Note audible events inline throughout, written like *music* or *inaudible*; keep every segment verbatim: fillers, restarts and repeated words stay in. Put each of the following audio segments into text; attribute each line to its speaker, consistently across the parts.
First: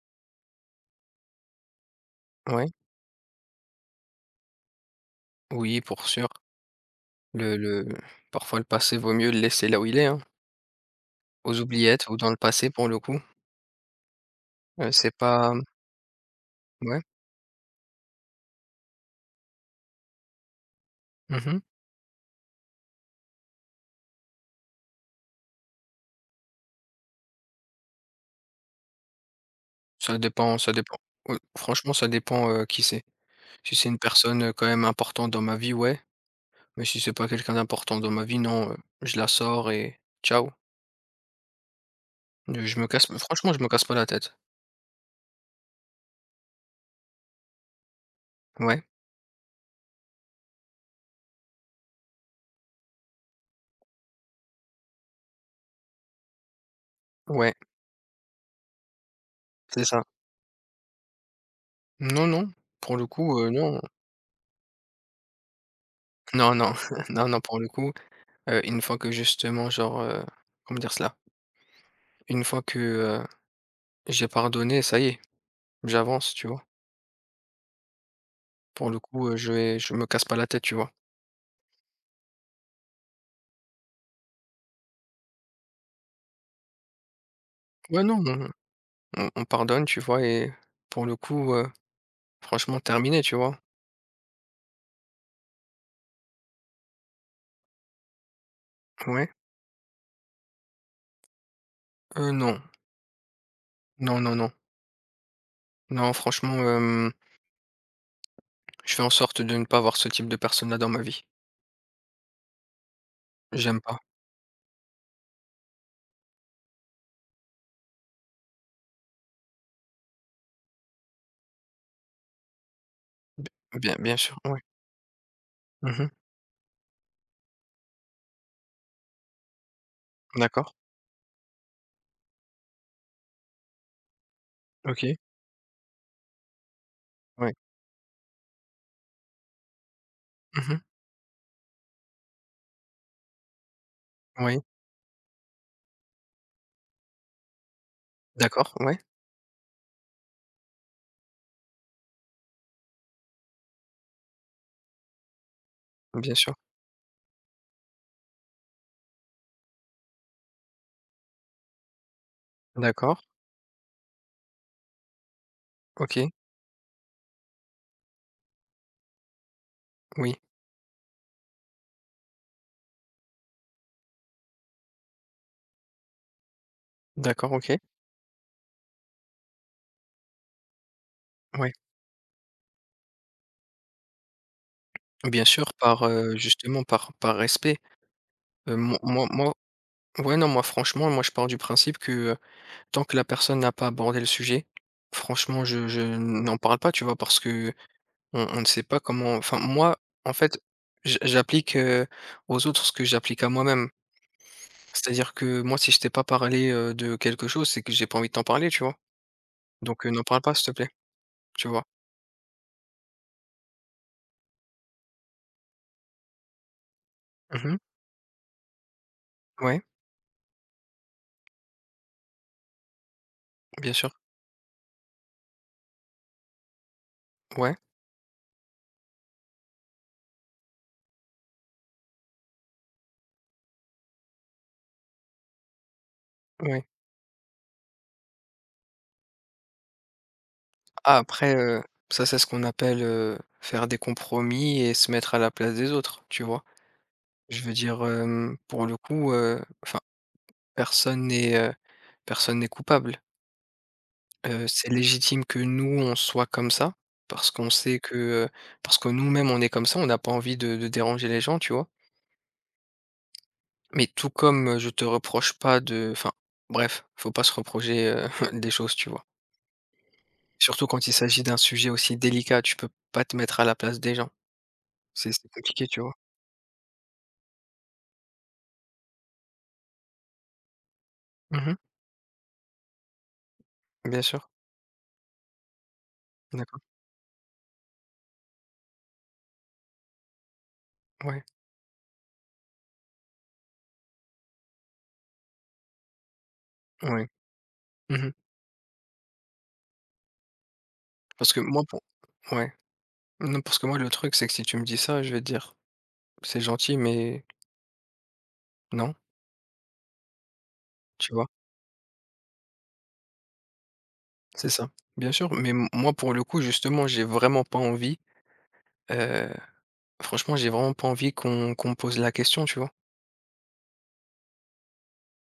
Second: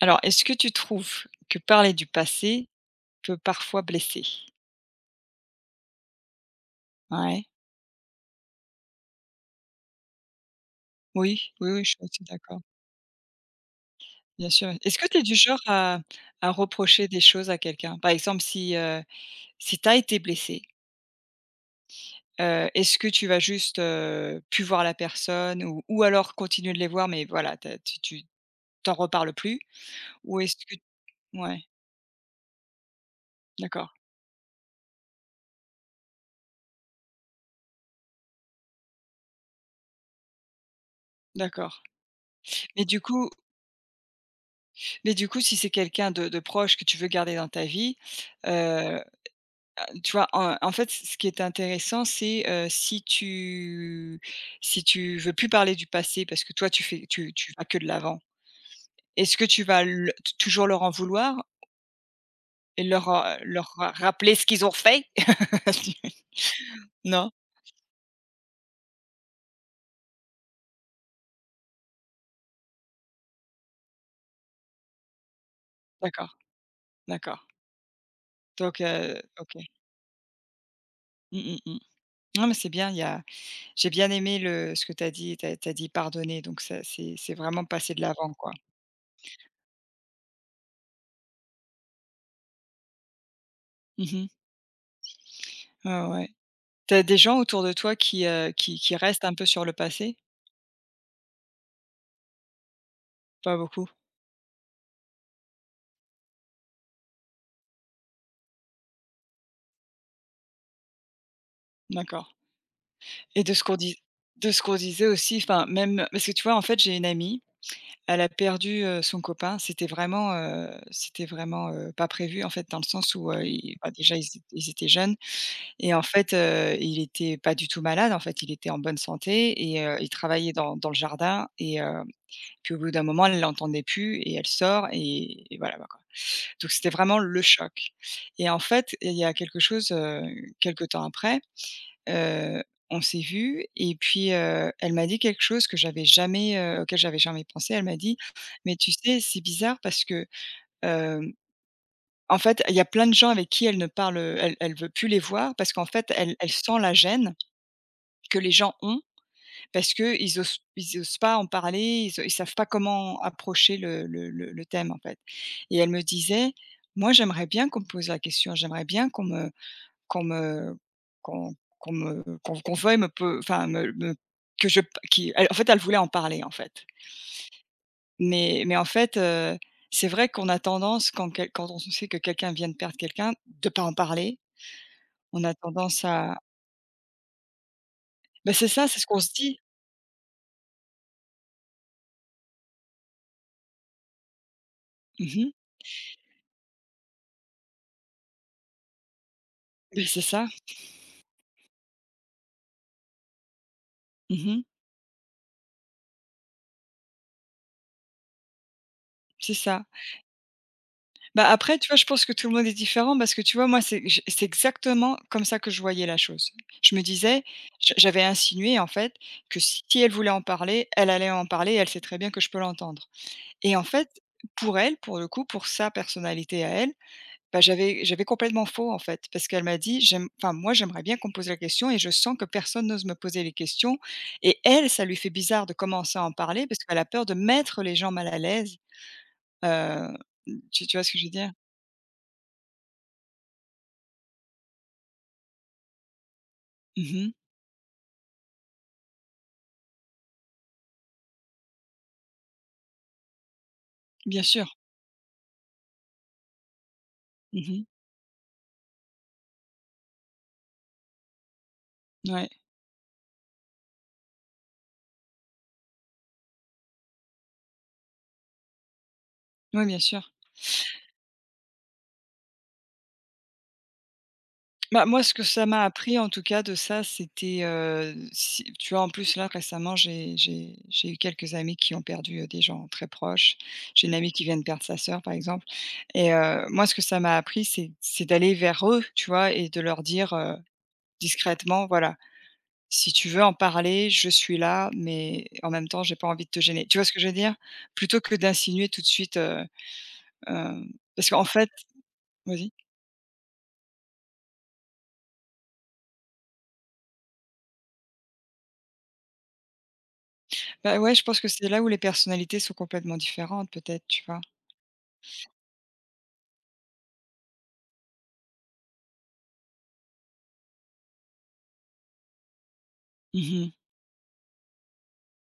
Speaker 1: Alors, est-ce que tu trouves que parler du passé
Speaker 2: Ouais,
Speaker 1: peut parfois blesser?
Speaker 2: oui, pour sûr.
Speaker 1: Ouais.
Speaker 2: Le le parfois, le passé vaut mieux le laisser là où il est, hein,
Speaker 1: Oui,
Speaker 2: aux
Speaker 1: oui, oui, je suis
Speaker 2: oubliettes ou
Speaker 1: assez
Speaker 2: dans le
Speaker 1: d'accord.
Speaker 2: passé pour le coup.
Speaker 1: Bien sûr.
Speaker 2: Heu,
Speaker 1: Est-ce que
Speaker 2: c'est
Speaker 1: tu es du
Speaker 2: pas
Speaker 1: genre à à
Speaker 2: ouais,
Speaker 1: reprocher des choses à quelqu'un? Par exemple, si, heu, si tu as été blessé,
Speaker 2: mmh.
Speaker 1: heu, est-ce que tu vas juste, heu, plus voir la personne ou ou alors continuer de les voir, mais voilà, tu tu tu t'en reparles plus?
Speaker 2: Ça
Speaker 1: Ou est-ce
Speaker 2: dépend ça
Speaker 1: que
Speaker 2: dépend. Heu,
Speaker 1: ouais,
Speaker 2: franchement, ça dépend, heu, qui c'est. Si c'est
Speaker 1: d'accord,
Speaker 2: une personne, heu, quand même importante dans ma vie, ouais, mais si c'est pas quelqu'un d'important dans ma vie, non, heu, je la sors et ciao.
Speaker 1: d'accord.
Speaker 2: Heu, je
Speaker 1: Mais
Speaker 2: me
Speaker 1: du
Speaker 2: casse
Speaker 1: coup
Speaker 2: franchement, je me casse pas la tête.
Speaker 1: mais du coup, si c'est quelqu'un de de proche que tu veux garder dans ta vie.
Speaker 2: Ouais,
Speaker 1: euh, Tu vois, en en fait, ce qui est intéressant, c'est, heu, si tu si tu veux plus parler du passé parce que toi tu fais tu tu
Speaker 2: ouais,
Speaker 1: vas que de l'avant. Est-ce que tu vas
Speaker 2: c'est ça.
Speaker 1: le t toujours leur en vouloir
Speaker 2: Non, non,
Speaker 1: et
Speaker 2: pour le
Speaker 1: leur, heu,
Speaker 2: coup, heu,
Speaker 1: leur
Speaker 2: non.
Speaker 1: ra rappeler ce qu'ils ont fait?
Speaker 2: Non, non,
Speaker 1: *laughs*
Speaker 2: *laughs* non,
Speaker 1: Non?
Speaker 2: non, pour le coup, heu, une fois que justement genre, heu, comment dire cela? Une fois que, heu, j'ai pardonné, ça y est, j'avance,
Speaker 1: D'accord,
Speaker 2: tu vois?
Speaker 1: d'accord. Donc,
Speaker 2: Pour le
Speaker 1: heu,
Speaker 2: coup, heu,
Speaker 1: OK.
Speaker 2: je vais je me casse pas la tête, tu vois?
Speaker 1: Mmh, mmh, mmh. Non, mais c'est bien, il y a j'ai bien aimé le ce que tu as dit, tu as dit pardonner, donc ça c'est c'est vraiment passer de
Speaker 2: Ouais, non,
Speaker 1: l'avant,
Speaker 2: on
Speaker 1: quoi.
Speaker 2: on on pardonne, tu vois? Et pour le coup, heu, franchement terminé, tu vois?
Speaker 1: Mmh mh. Ouais, ouais. Tu as des gens autour de toi qui, heu, qui qui restent
Speaker 2: Ouais.
Speaker 1: un peu sur le passé?
Speaker 2: Heu, non.
Speaker 1: Pas beaucoup?
Speaker 2: Non, non, non. Non, franchement, hem, je fais en sorte de ne pas avoir ce type de personne-là dans ma vie.
Speaker 1: D'accord. Et de ce qu'on
Speaker 2: J'aime
Speaker 1: dis
Speaker 2: pas.
Speaker 1: de ce qu'on disait aussi, enfin même, parce que tu vois, en fait, j'ai une amie, elle a perdu, heu, son copain. C'était vraiment, heu, c'était vraiment, heu, pas prévu, en fait, dans le sens où,
Speaker 2: B
Speaker 1: heu, i bah,
Speaker 2: bien
Speaker 1: déjà
Speaker 2: Bien
Speaker 1: ils
Speaker 2: sûr,
Speaker 1: é
Speaker 2: ouais.
Speaker 1: ils étaient jeunes et en
Speaker 2: Mmh.
Speaker 1: fait, heu, il était pas du tout malade, en fait, il était en bonne santé, et heu, il travaillait
Speaker 2: D'accord.
Speaker 1: dans dans le jardin, et heu, puis au bout d'un moment, elle l'entendait plus et elle sort,
Speaker 2: OK.
Speaker 1: et et voilà, bah, quoi. Donc c'était vraiment le
Speaker 2: Ouais.
Speaker 1: choc. Et en fait, il y a quelque chose, heu,
Speaker 2: Mmh.
Speaker 1: quelque temps après. Heu, on s'est vu, et puis,
Speaker 2: Oui.
Speaker 1: heu, elle m'a dit quelque chose que j'avais jamais, heu, auquel j'avais jamais pensé. Elle m'a dit: «Mais
Speaker 2: D'accord,
Speaker 1: tu
Speaker 2: ouais,
Speaker 1: sais, c'est bizarre parce que, hem, en fait, il y a plein de gens avec qui elle ne parle, elle elle veut plus les voir parce qu'en fait, elle
Speaker 2: bien
Speaker 1: elle
Speaker 2: sûr.
Speaker 1: sent la gêne que les gens ont parce qu'ils osent ils osent pas en parler, ils o ils savent pas comment
Speaker 2: D'accord.
Speaker 1: approcher le le le le thème, en fait.» Et elle me
Speaker 2: OK.
Speaker 1: disait: «Moi, j'aimerais bien qu'on me pose la question, j'aimerais bien qu'on me qu'on
Speaker 2: Oui.
Speaker 1: me qu'on qu'on me qu'on qu'on veuille me pe enfin me me que je p qui elle en fait, elle voulait en parler, en fait.»
Speaker 2: D'accord, OK.
Speaker 1: Mais mais en fait, heu, c'est vrai qu'on a tendance quand quel quand
Speaker 2: Ouais.
Speaker 1: on sait que quelqu'un vient de perdre quelqu'un, de pas en parler. On
Speaker 2: Bien
Speaker 1: a
Speaker 2: sûr, par,
Speaker 1: tendance
Speaker 2: heu,
Speaker 1: à.
Speaker 2: justement, par par respect.
Speaker 1: Bah, c'est
Speaker 2: Heu,
Speaker 1: ça,
Speaker 2: moi
Speaker 1: c'est ce qu'on
Speaker 2: moi
Speaker 1: se
Speaker 2: moi
Speaker 1: dit.
Speaker 2: ouais, non, moi, franchement, moi, je pars du principe que, heu, tant que la personne n'a pas abordé le sujet,
Speaker 1: Mmh mh.
Speaker 2: franchement, je je n'en parle pas, tu vois? Parce que on on ne sait pas comment enfin, moi,
Speaker 1: Beh, c'est
Speaker 2: en
Speaker 1: ça.
Speaker 2: fait, j'a j'applique, heu, aux autres ce que j'applique à moi-même.
Speaker 1: Mmh mh.
Speaker 2: C'est-à-dire que moi, si je t'ai pas parlé, heu, de quelque chose, c'est que j'ai pas envie de t'en parler, tu vois?
Speaker 1: C'est ça.
Speaker 2: Donc, heu, n'en parle pas, s'il te plaît,
Speaker 1: Bah,
Speaker 2: tu
Speaker 1: après,
Speaker 2: vois?
Speaker 1: tu vois, je pense que tout le monde est différent, parce que, tu vois, moi, c'est j c'est exactement comme ça que je voyais la chose. Je me disais,
Speaker 2: Mmh.
Speaker 1: je j'avais insinué, en fait, que
Speaker 2: Ouais,
Speaker 1: si elle voulait en parler, elle allait en parler, et elle sait très bien que je peux l'entendre. Et en
Speaker 2: bien
Speaker 1: fait,
Speaker 2: sûr.
Speaker 1: pour elle, pour le coup, pour sa personnalité à elle, bah,
Speaker 2: Ouais,
Speaker 1: j'avais j'avais complètement faux, en fait, parce qu'elle m'a dit: «J'aime enfin, moi, j'aimerais bien qu'on me pose la question, et je sens que personne n'ose me poser les questions.» Et elle, ça lui fait bizarre de commencer à en parler, parce
Speaker 2: ouais.
Speaker 1: qu'elle a peur de mettre les gens mal à l'aise, heu, tu tu vois ce que
Speaker 2: Ah,
Speaker 1: je veux dire?
Speaker 2: après, heu, ça, c'est ce qu'on appelle, heu, faire des compromis et se mettre à la place des autres, tu vois?
Speaker 1: Mmh.
Speaker 2: Je veux dire, hem, pour le coup, heu, enfin, personne n'est, heu, personne n'est coupable.
Speaker 1: Bien sûr.
Speaker 2: Heu, c'est légitime que nous, on soit comme ça, parce qu'on
Speaker 1: Mmh.
Speaker 2: sait que, heu, parce que nous-mêmes, on est comme ça, on n'a pas envie de de déranger les gens, tu vois?
Speaker 1: Ouais.
Speaker 2: Mais tout comme, heu, je te reproche pas de enfin, bref, faut pas se reprocher, heu, *laughs* des choses, tu vois?
Speaker 1: Ouais, bien sûr.
Speaker 2: Surtout quand il s'agit d'un sujet aussi délicat, tu peux pas te mettre à la place des gens.
Speaker 1: Bah, moi,
Speaker 2: C'est
Speaker 1: ce que
Speaker 2: c'est
Speaker 1: ça m'a
Speaker 2: compliqué, tu vois?
Speaker 1: appris, en tout cas, de ça, c'était, heu, si tu vois, en plus, là, récemment, j'ai j'ai j'ai eu quelques amis
Speaker 2: Mmh.
Speaker 1: qui ont perdu, heu, des gens très proches. J'ai une
Speaker 2: Bien
Speaker 1: amie qui
Speaker 2: sûr.
Speaker 1: vient de perdre sa sœur, par exemple. Et heu,
Speaker 2: D'accord.
Speaker 1: moi, ce que ça m'a appris, c'est c'est d'aller vers eux, tu vois? Et de leur dire, heu,
Speaker 2: Ouais.
Speaker 1: discrètement: «Voilà, si tu veux en parler, je suis là, mais en même temps, j'ai pas envie de te gêner.» Tu vois ce que je
Speaker 2: Ouais.
Speaker 1: veux dire? Plutôt
Speaker 2: Mmh.
Speaker 1: que d'insinuer tout de suite, heu, hem, parce qu'en
Speaker 2: Parce que
Speaker 1: fait
Speaker 2: moi, pour
Speaker 1: vas-y?
Speaker 2: ouais. Non, parce que moi, le truc, c'est que si tu me dis ça, je vais te dire: «C'est gentil, mais non»,
Speaker 1: Bah, ouais, je
Speaker 2: tu
Speaker 1: pense
Speaker 2: vois?
Speaker 1: que c'est là où les personnalités sont complètement différentes peut-être, tu vois?
Speaker 2: C'est ça. Bien sûr, mais m moi, pour le coup, justement, j'ai vraiment pas envie, heu, franchement, j'ai vraiment pas envie qu'on qu'on me pose la question, tu vois?
Speaker 1: Mmh.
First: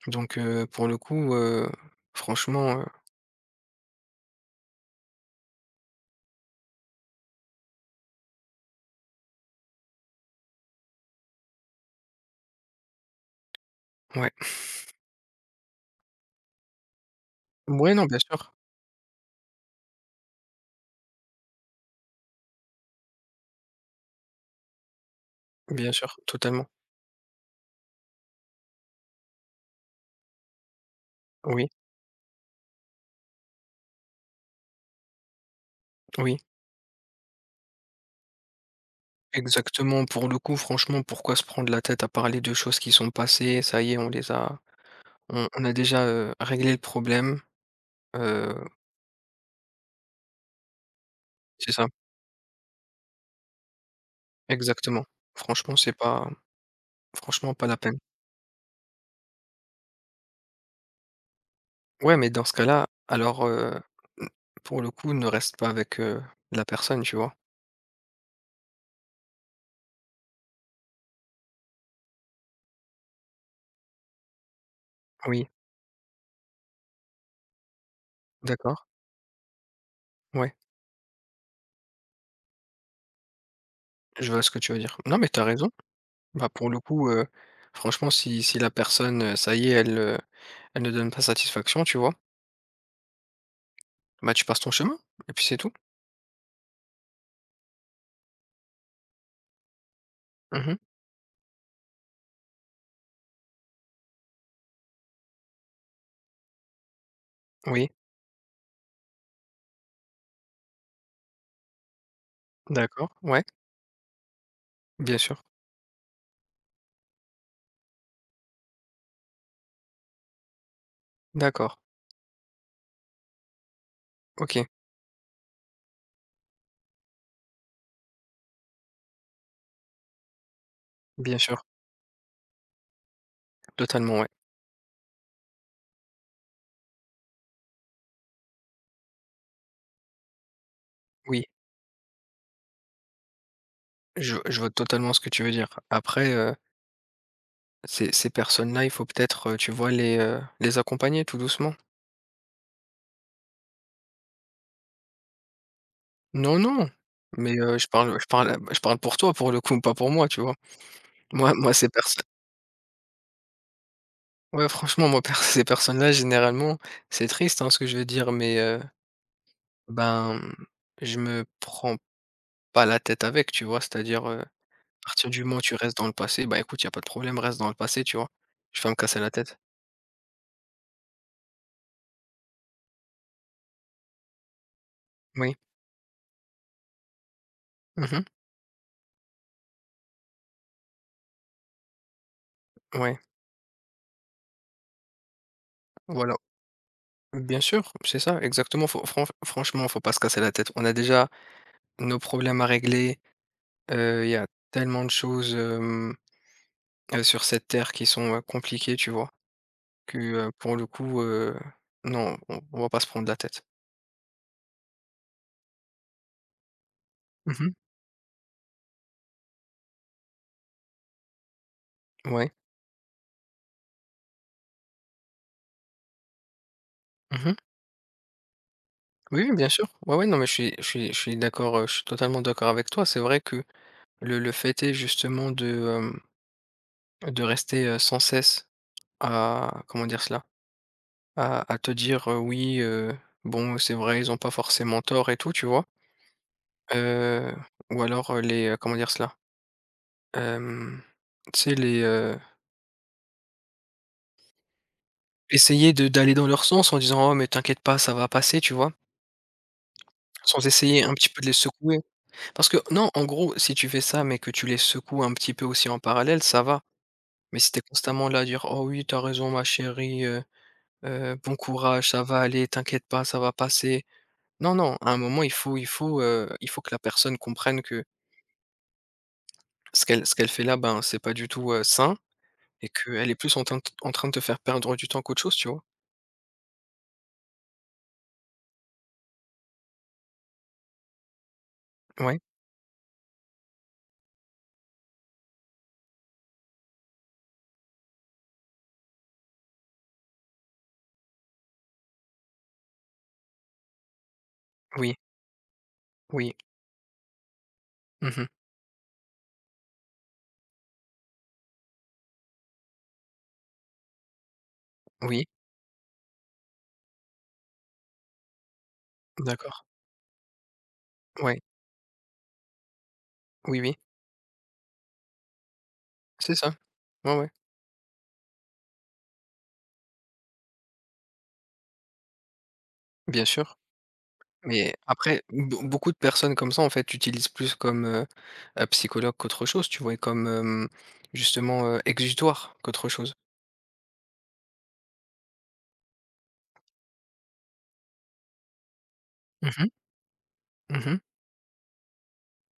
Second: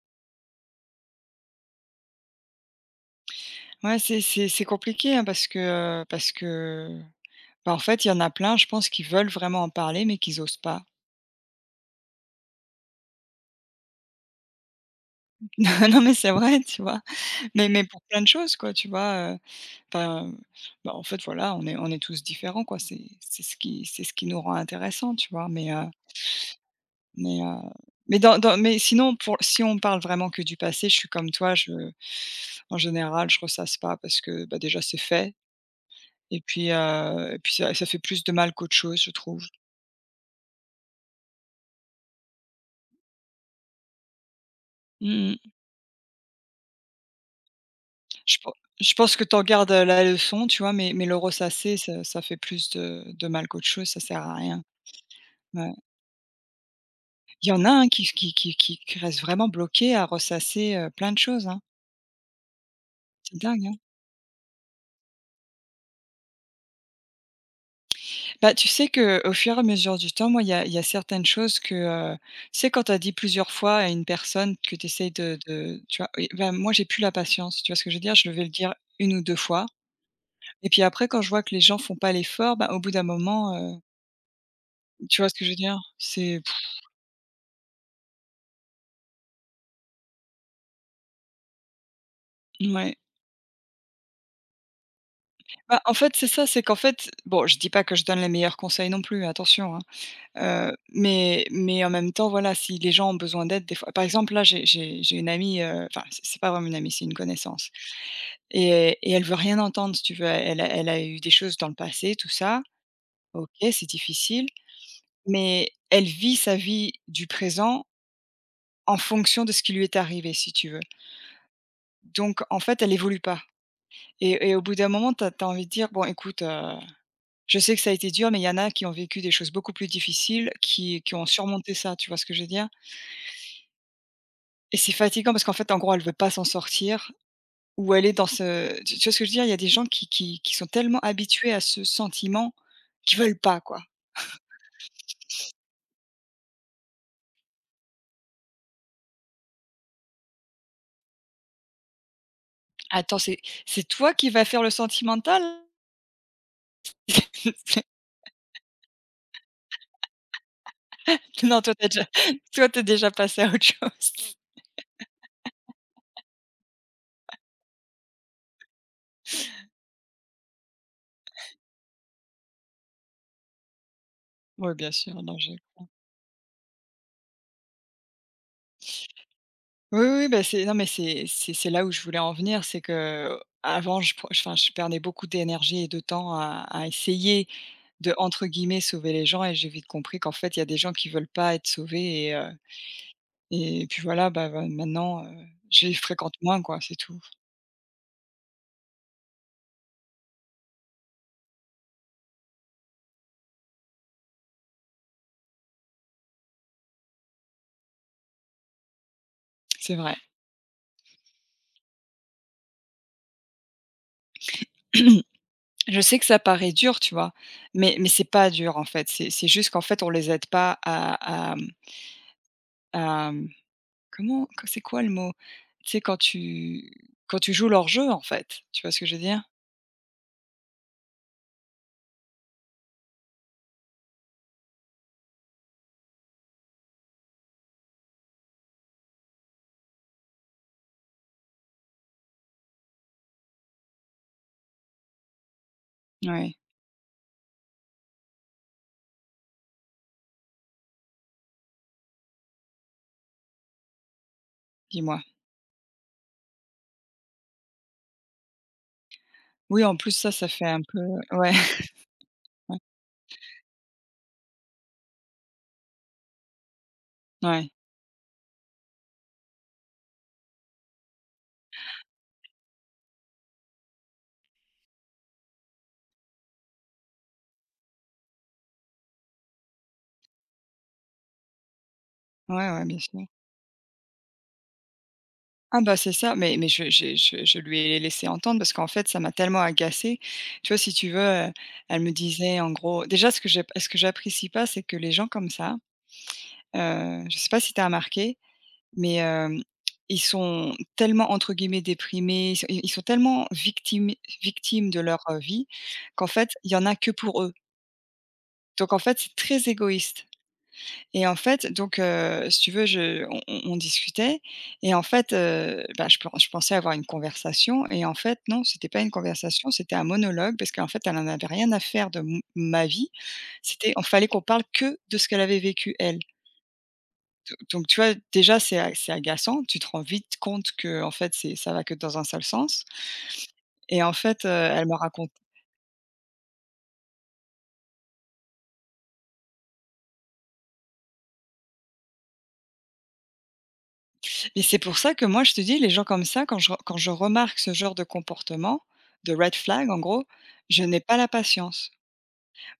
Speaker 2: Donc heu, pour le coup, heu, franchement, heu,
Speaker 1: Ouais, c'est c'est c'est compliqué, hein, parce que, parce que, bah, en fait, il y en a plein, je pense, qui veulent vraiment en parler, mais qu'ils osent pas.
Speaker 2: ouais.
Speaker 1: *laughs* Non, mais c'est vrai, tu vois? Mais mais
Speaker 2: Ouais,
Speaker 1: pour
Speaker 2: non, bien
Speaker 1: plein de
Speaker 2: sûr,
Speaker 1: choses, quoi, tu vois? Heu, enfin, bah, en fait, voilà, on est on est tous différents, quoi. C'est c'est ce qui c'est ce qui nous rend intéressants, tu vois? Mais, heu,
Speaker 2: bien sûr, totalement.
Speaker 1: mais, heu, mais dans dans mais sinon, pour si on parle vraiment que du passé, je suis comme toi.
Speaker 2: Oui,
Speaker 1: Je En général, je ressasse pas parce que, bah, déjà, c'est fait.
Speaker 2: oui,
Speaker 1: Et puis, heu et puis ça ça fait plus de mal qu'autre chose, je trouve.
Speaker 2: exactement. Pour le coup, franchement, pourquoi se prendre la tête à parler de choses qui sont passées? Ça y est, on les a
Speaker 1: Mmh.
Speaker 2: on on a déjà, heu, réglé le problème,
Speaker 1: Je pen
Speaker 2: heu,
Speaker 1: je pense que tu en gardes la leçon, tu vois? Mais mais le
Speaker 2: c'est
Speaker 1: ressasser,
Speaker 2: ça.
Speaker 1: ça ça fait plus de de mal qu'autre chose, ça sert à rien.
Speaker 2: Exactement.
Speaker 1: Ouais.
Speaker 2: Franchement, c'est pas
Speaker 1: Il y
Speaker 2: franchement
Speaker 1: en
Speaker 2: pas
Speaker 1: a
Speaker 2: la
Speaker 1: un
Speaker 2: peine.
Speaker 1: qui qui qui qui qui restent vraiment bloqué à ressasser, heu, plein de choses, hein.
Speaker 2: Ouais, mais dans ce cas-là,
Speaker 1: C'est
Speaker 2: alors,
Speaker 1: dingue,
Speaker 2: heu,
Speaker 1: hein.
Speaker 2: n pour le coup, ne reste pas avec, heu, la personne, tu vois?
Speaker 1: Bah, tu sais que au fur et à mesure du temps, moi, il y a il y a certaines choses que, heu, tu sais, quand tu as dit plusieurs fois à une personne que tu essaies de
Speaker 2: Oui,
Speaker 1: de tu vois? Et bah, moi, j'ai plus la patience, tu vois ce que je veux dire? Je vais le dire
Speaker 2: d'accord,
Speaker 1: une ou deux fois.
Speaker 2: ouais,
Speaker 1: Et puis après, quand je vois que les gens font pas l'effort, bah, au bout d'un moment, heu,
Speaker 2: je vois ce que tu veux dire. Non,
Speaker 1: tu vois
Speaker 2: mais
Speaker 1: ce que
Speaker 2: t'as
Speaker 1: je veux
Speaker 2: raison.
Speaker 1: dire? C'est
Speaker 2: Bah,
Speaker 1: pff.
Speaker 2: pour le coup, heu, franchement, si si la personne, heu, ça y est, elle, heu, elle ne donne pas satisfaction, tu vois?
Speaker 1: Ouais.
Speaker 2: Bah, tu passes ton chemin et puis c'est tout.
Speaker 1: Bah, en fait, c'est ça, c'est qu'en fait bon, je dis pas que je donne les meilleurs conseils non plus, attention, hein, heu,
Speaker 2: Mmh.
Speaker 1: mais mais en même temps, voilà, si les gens ont besoin d'aide, des fois, par exemple, là, j'ai j'ai j'ai une amie, heu, enfin, c'est c'est pas vraiment une amie, c'est une connaissance,
Speaker 2: Oui,
Speaker 1: et et elle veut rien entendre, si tu veux. Elle a elle a eu des choses dans le passé, tout ça.
Speaker 2: d'accord, ouais,
Speaker 1: OK, c'est difficile,
Speaker 2: bien sûr.
Speaker 1: mais elle vit sa vie du présent en fonction de ce qui lui est arrivé, si tu veux.
Speaker 2: D'accord,
Speaker 1: Donc en fait, elle évolue pas, et et
Speaker 2: OK,
Speaker 1: au bout d'un moment, tu as envie de dire: «Bon écoute, heu, je sais que ça a été dur, mais il y en a qui ont vécu des choses beaucoup plus difficiles, qui qui ont
Speaker 2: bien sûr,
Speaker 1: surmonté ça», tu vois ce que je veux dire?
Speaker 2: totalement, ouais.
Speaker 1: Et c'est fatigant parce qu'en fait, en gros, elle veut pas s'en sortir, ou elle est dans ce tu tu vois ce que je veux dire? Il y a des gens qui qui qui sont tellement
Speaker 2: Oui,
Speaker 1: habitués à ce sentiment qu'ils veulent pas, quoi.
Speaker 2: je je vois totalement ce que tu veux dire. Après, heu. Ces ces personnes-là, il faut peut-être, heu, tu vois, les, heu, les accompagner tout doucement.
Speaker 1: Attends, c'est c'est toi qui vas faire le sentimental?
Speaker 2: Non, non, mais, heu,
Speaker 1: *laughs*
Speaker 2: je parle je parle je parle pour toi pour le coup, pas pour moi, tu vois? Moi
Speaker 1: Non,
Speaker 2: moi
Speaker 1: toi tu
Speaker 2: ces
Speaker 1: déjà
Speaker 2: personnes.
Speaker 1: toi tu es déjà passé à autre chose.
Speaker 2: Ouais, franchement moi per *laughs* ces personnes-là généralement, c'est triste, hein, ce que je veux dire, mais, heu, ben, je me prends pas la tête avec, tu vois? C'est-à-dire, heu, à
Speaker 1: Oui, bien sûr,
Speaker 2: partir
Speaker 1: non
Speaker 2: du
Speaker 1: je.
Speaker 2: moment où tu restes dans le passé, bah, écoute, y a pas de problème, reste dans le passé, tu vois? Je vais pas me casser la tête.
Speaker 1: Oui, oui, oui, bah, c'est non, mais c'est c'est c'est là où je voulais en venir, c'est qu'avant je pre enfin je perdais beaucoup
Speaker 2: Oui.
Speaker 1: d'énergie et de temps à à essayer de,
Speaker 2: Mhm.
Speaker 1: entre guillemets, «sauver les gens», et j'ai vite compris qu'en fait, il y a des gens qui veulent pas être sauvés, et heu
Speaker 2: Ouais,
Speaker 1: et puis voilà, bah, bah, maintenant, heu, je les fréquente
Speaker 2: voilà.
Speaker 1: moins, quoi, c'est tout.
Speaker 2: Bien sûr, c'est ça, exactement, faut fran franchement, faut pas se casser la tête. On a déjà nos problèmes à régler, heu, il y a tellement de choses, hem, heu, sur cette terre qui sont, heu, compliquées, tu vois?
Speaker 1: C'est vrai.
Speaker 2: Que, heu, pour le coup, heu, non, on on va pas se prendre la tête.
Speaker 1: *clears throat* Je sais que ça paraît dur, tu vois?
Speaker 2: Mmh.
Speaker 1: Mais mais c'est pas dur en fait, c'est c'est juste qu'en fait, on les aide pas à à, mmh,
Speaker 2: Ouais.
Speaker 1: à, mmh comment c'est quoi le mot? Tu sais, quand tu quand tu
Speaker 2: Mmh.
Speaker 1: joues leur jeu, en fait, tu vois ce que je veux dire?
Speaker 2: Oui, oui, bien sûr. Ouais, ouais, non, mais je suis je suis je suis d'accord, heu, je suis totalement d'accord avec toi. C'est vrai que le le fait est justement de, hem, de rester, heu, sans cesse à comment dire cela? À à te dire, heu: «Oui, heu, bon, c'est vrai, ils ont pas forcément tort et tout», tu vois?
Speaker 1: Ouais,
Speaker 2: Heu, ou alors, heu, les, heu, comment dire cela? Hem, Tu sais les, heu,
Speaker 1: dis-moi.
Speaker 2: essayer de d'aller dans leur sens en disant: «Oh mais t'inquiète pas, ça va passer», tu vois?
Speaker 1: Oui, en plus ça, ça
Speaker 2: Sans
Speaker 1: fait un peu
Speaker 2: essayer un petit peu de
Speaker 1: ouais,
Speaker 2: les secouer. Parce que
Speaker 1: ouais,
Speaker 2: non, en gros, si tu fais ça, mais que tu les secoues un petit peu aussi en parallèle, ça va.
Speaker 1: *laughs*
Speaker 2: Mais
Speaker 1: ouais,
Speaker 2: si tu constamment là à dire: «Oh oui, t'as raison ma chérie, heu heu, bon courage, ça va aller, t'inquiète pas, ça va passer». Non, non, à un moment, il faut il faut, heu, il faut que la personne comprenne que ce qu'elle ce qu'elle fait là, ben, c'est pas du tout, heu, sain
Speaker 1: ouais, ouais,
Speaker 2: et
Speaker 1: bien sûr.
Speaker 2: qu'elle est plus en train de en train de te faire perdre du temps qu'autre chose, tu
Speaker 1: Ah
Speaker 2: vois?
Speaker 1: bah, c'est ça, mais mais je j'ai je je lui ai laissé entendre parce qu'en fait, ça m'a tellement agacée. Tu vois, si tu veux, heu, elle me
Speaker 2: Ouais,
Speaker 1: disait en gros, déjà ce que j'ai ce que j'apprécie pas, c'est que les gens comme ça, heu, je sais pas si tu as remarqué, mais hem, ils sont tellement, entre guillemets, «déprimés», ils sont ils sont tellement victimes, victimes de
Speaker 2: oui,
Speaker 1: leur, heu, vie qu'en fait,
Speaker 2: oui.
Speaker 1: il y en a que pour eux.
Speaker 2: Mmh.
Speaker 1: Donc en fait, c'est très égoïste. Et en fait, donc, heu, si tu veux, je on on on discutait, et en fait,
Speaker 2: Oui,
Speaker 1: heu, bah, je pen je pensais avoir une conversation, et en fait, non, c'était pas une conversation,
Speaker 2: d'accord.
Speaker 1: c'était un monologue, parce qu'en fait, elle en avait
Speaker 2: Ouais.
Speaker 1: rien à faire de m ma vie.
Speaker 2: Oui,
Speaker 1: C'était
Speaker 2: oui,
Speaker 1: il fallait qu'on parle que de ce qu'elle avait vécu, elle.
Speaker 2: c'est ça. Ouais, ouais,
Speaker 1: Do donc tu vois, déjà, c'est a c'est agaçant. Tu te rends vite compte que, en fait, c'est ça va que dans un seul sens,
Speaker 2: bien sûr.
Speaker 1: et en fait, heu, elle me
Speaker 2: Mais
Speaker 1: raconte.
Speaker 2: après, beau beaucoup de personnes comme ça, en fait, utilisent plus comme, heu heu, psychologue qu'autre chose, tu vois? Et comme, hem, justement, heu, exutoire qu'autre chose.
Speaker 1: Et c'est pour ça que moi, je te dis, les gens comme ça, quand je re quand je remarque ce genre de comportement, de red
Speaker 2: Mmh
Speaker 1: flag
Speaker 2: mh.
Speaker 1: en gros, je n'ai pas
Speaker 2: Mmh.
Speaker 1: la patience.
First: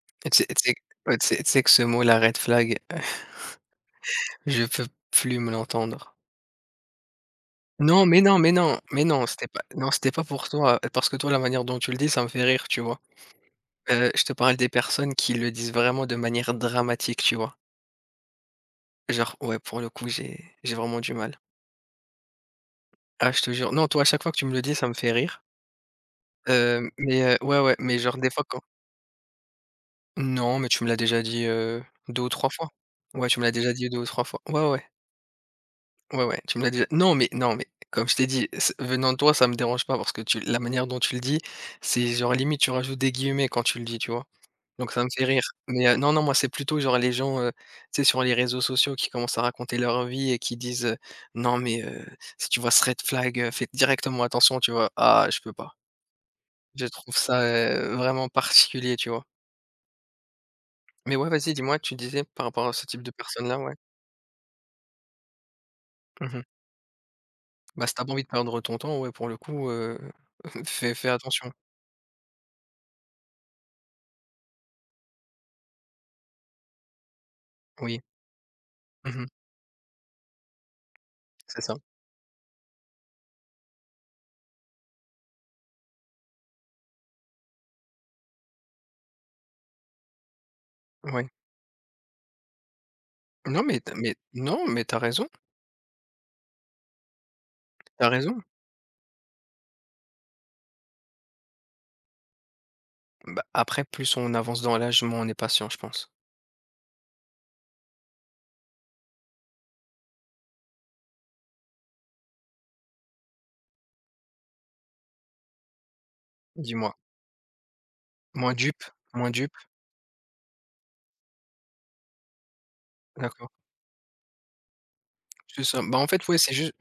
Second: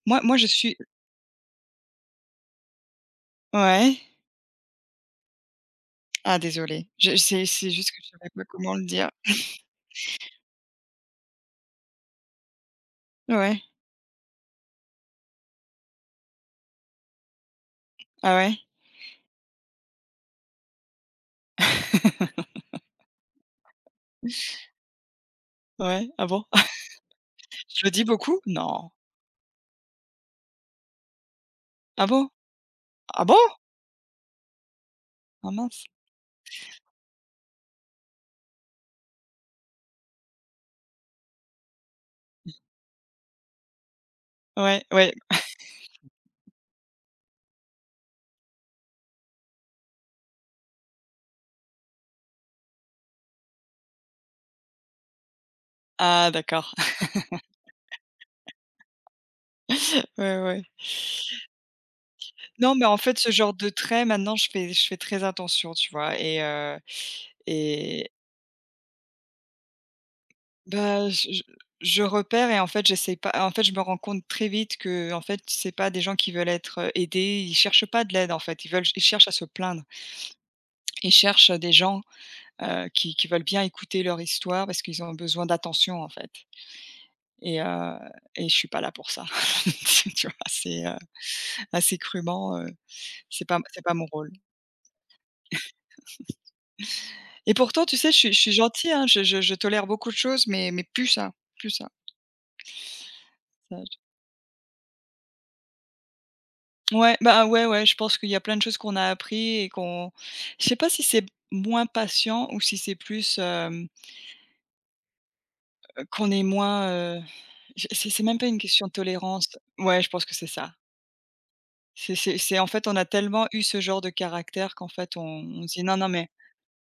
Speaker 1: Moi
Speaker 2: Et
Speaker 1: moi
Speaker 2: tu
Speaker 1: je
Speaker 2: sais tu sais
Speaker 1: suis
Speaker 2: ouais, tu sais tu sais que ce mot-là, red flag, *laughs*
Speaker 1: ouais.
Speaker 2: je peux plus me l'entendre.
Speaker 1: Ah désolée, je c'est c'est juste que
Speaker 2: Non,
Speaker 1: je
Speaker 2: mais
Speaker 1: savais
Speaker 2: non,
Speaker 1: pas
Speaker 2: mais
Speaker 1: comment
Speaker 2: non,
Speaker 1: le
Speaker 2: mais
Speaker 1: dire.
Speaker 2: non, c'était pas non, c'était pas pour toi, parce que toi, la manière dont tu le dis, ça me fait rire, tu vois?
Speaker 1: Ouais.
Speaker 2: Heu, je te parle des personnes qui le disent vraiment de manière dramatique, tu vois?
Speaker 1: Ah ouais?
Speaker 2: Genre ouais, pour le coup, j'ai j'ai vraiment du mal.
Speaker 1: *laughs*
Speaker 2: Ah, je te jure. Non, toi, à chaque fois que tu me le dis, ça me fait rire.
Speaker 1: Ouais. Ah bon? *laughs*
Speaker 2: Heu, mais heu, ouais, ouais,
Speaker 1: Je le
Speaker 2: mais
Speaker 1: dis
Speaker 2: genre des
Speaker 1: beaucoup?
Speaker 2: fois quand
Speaker 1: Non.
Speaker 2: non, mais tu me l'as déjà dit, heu,
Speaker 1: Ah
Speaker 2: deux
Speaker 1: bon?
Speaker 2: ou trois fois.
Speaker 1: Ah
Speaker 2: Ouais, tu me
Speaker 1: bon?
Speaker 2: l'as déjà dit deux ou trois fois. Ouais, ouais,
Speaker 1: Ah mince.
Speaker 2: ouais, ouais, tu me l'as déjà non, mais non, mais comme je t'ai dit, c venant de toi, ça me dérange pas parce que tu la manière dont tu le dis, c'est genre limite tu rajoutes des guillemets quand tu le dis, tu vois?
Speaker 1: Ouais,
Speaker 2: Donc ça me
Speaker 1: ouais.
Speaker 2: fait rire. Mais heu, non, non, moi, c'est plutôt genre les gens, heu, tu sais, sur les réseaux sociaux qui commencent à raconter leur vie et qui disent, heu: «Non mais heu, si tu vois ce red flag, heu, fais directement attention», tu vois? Ah, je peux pas.
Speaker 1: Ah d'accord.
Speaker 2: Je
Speaker 1: *laughs*
Speaker 2: trouve ça, heu, vraiment particulier, tu vois?
Speaker 1: Ouais, ouais.
Speaker 2: Mais ouais, vas-y, dis-moi, tu disais par rapport à
Speaker 1: Non mais
Speaker 2: ce
Speaker 1: en
Speaker 2: type de
Speaker 1: fait ce genre
Speaker 2: personnes-là,
Speaker 1: de
Speaker 2: ouais.
Speaker 1: trait maintenant je fais je fais très attention, tu vois?
Speaker 2: Mmh
Speaker 1: Et
Speaker 2: mh.
Speaker 1: heu
Speaker 2: Bah, si tu as
Speaker 1: et
Speaker 2: pas envie de perdre ton temps, ouais, pour le coup, heu, *laughs* fais
Speaker 1: bah,
Speaker 2: fais
Speaker 1: je je
Speaker 2: attention.
Speaker 1: je repère, et en fait j'essaie pas, en fait je me rends compte très vite que en fait c'est pas des gens qui veulent être, heu, aidés, ils cherchent
Speaker 2: Oui.
Speaker 1: pas de l'aide en fait, ils veulent ils
Speaker 2: Mmh
Speaker 1: cherchent
Speaker 2: mh.
Speaker 1: à se plaindre. Ils cherchent
Speaker 2: C'est
Speaker 1: des
Speaker 2: ça.
Speaker 1: gens, heu, qui qui veulent bien écouter leur histoire parce qu'ils ont besoin d'attention, en fait, et heu et je suis pas là pour ça. *laughs* Tu vois? C'est, heu,
Speaker 2: Ouais.
Speaker 1: assez crûment, heu, c'est pas
Speaker 2: Non mais
Speaker 1: c'est
Speaker 2: tu
Speaker 1: pas
Speaker 2: as
Speaker 1: mon
Speaker 2: mais
Speaker 1: rôle,
Speaker 2: Non, mais tu as raison,
Speaker 1: et pourtant, tu
Speaker 2: tu as
Speaker 1: sais, je suis je
Speaker 2: raison.
Speaker 1: suis gentille, hein, je je je tolère beaucoup de choses, mais mais plus ça, plus ça.
Speaker 2: Bah,
Speaker 1: Ça
Speaker 2: après,
Speaker 1: j
Speaker 2: plus on avance dans l'âge, moins on est patient, je pense.
Speaker 1: Ouais, bah, ouais, ouais, je pense qu'il y a plein de choses qu'on a appris et qu'on je sais pas si c'est moins patient ou si c'est plus, hem, qu'on est moins,
Speaker 2: Dis-moi.
Speaker 1: heu, je c'est c'est même pas
Speaker 2: Moins
Speaker 1: une
Speaker 2: dupe,
Speaker 1: question de
Speaker 2: moins
Speaker 1: tolérance.
Speaker 2: dupe,
Speaker 1: Ouais, je pense que c'est ça. C'est c'est c'est en fait, on a tellement
Speaker 2: d'accord.
Speaker 1: eu ce genre de caractère qu'en fait, on on
Speaker 2: C'est
Speaker 1: se
Speaker 2: ça.
Speaker 1: dit: «Non,
Speaker 2: Bah,
Speaker 1: non,
Speaker 2: en fait,
Speaker 1: mais»
Speaker 2: ouais, c'est juste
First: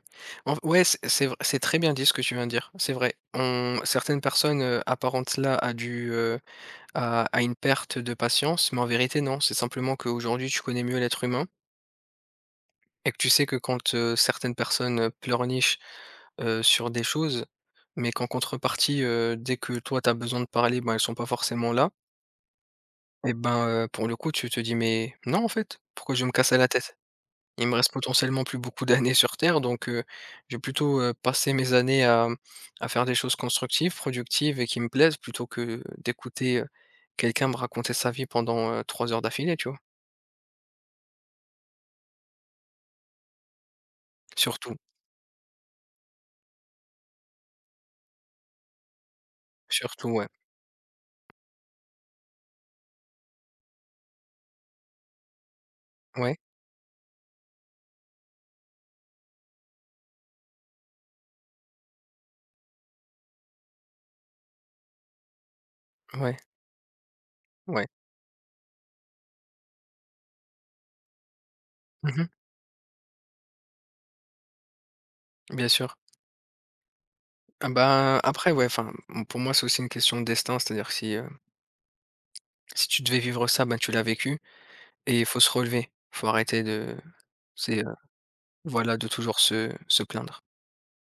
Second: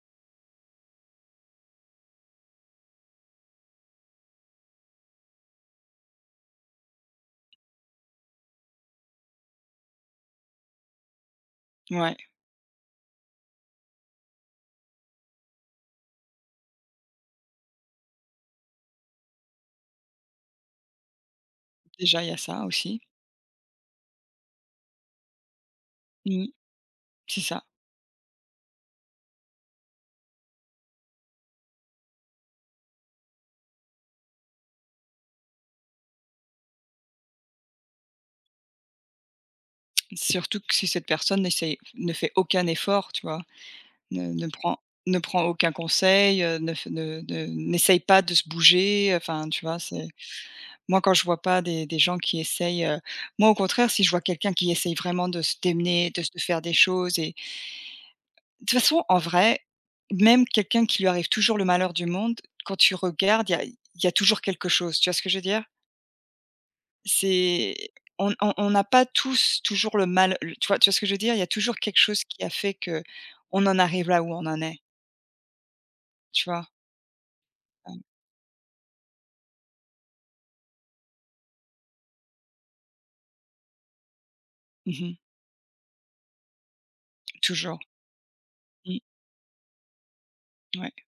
Speaker 2: en ouais, c'est c'est vrai, c'est très bien dit ce que tu viens de dire, c'est vrai. On certaines personnes, heu, apparentent cela à du, heu, à à une perte de patience, mais en vérité, non. C'est simplement qu'aujourd'hui, tu connais mieux l'être humain
Speaker 1: ouais,
Speaker 2: et que tu sais que quand, heu, certaines personnes, heu, pleurnichent, heu, sur des choses, mais qu'en contrepartie, heu, dès que toi, tu as besoin de parler, ben, elles sont pas forcément là
Speaker 1: déjà, il y a ça aussi.
Speaker 2: et ben, heu, pour le coup, tu te dis: «Mais non, en fait, pourquoi je vais me
Speaker 1: Mmh,
Speaker 2: casser la tête?»
Speaker 1: c'est ça.
Speaker 2: Il me reste potentiellement plus beaucoup d'années sur terre, donc heu, je vais plutôt, heu, passer mes années à, mmh, à faire des choses constructives, productives et qui me plaisent plutôt que d'écouter, heu, quelqu'un me raconter sa vie pendant, heu, trois heures d'affilée, tu vois?
Speaker 1: Surtout que si cette personne n'essaye ne fait aucun effort, tu vois? Ne ne
Speaker 2: Surtout,
Speaker 1: prend ne prend aucun conseil, heu, ne f ne ne n'essaye pas de se bouger, enfin, tu vois? C'est
Speaker 2: surtout, ouais.
Speaker 1: moi, quand je vois pas des des gens qui essayent, heu moi, au contraire, si je vois quelqu'un qui essaye vraiment de se démener, de se
Speaker 2: Ouais,
Speaker 1: faire des choses, et de toute façon, en vrai, même quelqu'un qui lui arrive toujours le malheur du monde, quand tu regardes, il y a il y a toujours quelque chose, tu vois ce que je veux dire?
Speaker 2: ouais,
Speaker 1: C'est
Speaker 2: ouais.
Speaker 1: on on on n'a pas tous toujours le mal. Le tu vois tu vois ce que je veux dire? Il y a toujours quelque chose
Speaker 2: Mmh.
Speaker 1: qui a fait que on en arrive là où on en est,
Speaker 2: Bien sûr.
Speaker 1: tu vois?
Speaker 2: Ah
Speaker 1: Hem,
Speaker 2: bah, après ouais, enfin, mmh, pour moi, c'est aussi une question de destin, c'est-à-dire que si, heu, si tu devais vivre ça, ben, tu l'as vécu
Speaker 1: mmh
Speaker 2: et il faut se relever. Faut arrêter de
Speaker 1: toujours.
Speaker 2: c'est, heu, Voilà,
Speaker 1: Mmh,
Speaker 2: de toujours se se plaindre.
Speaker 1: ouais.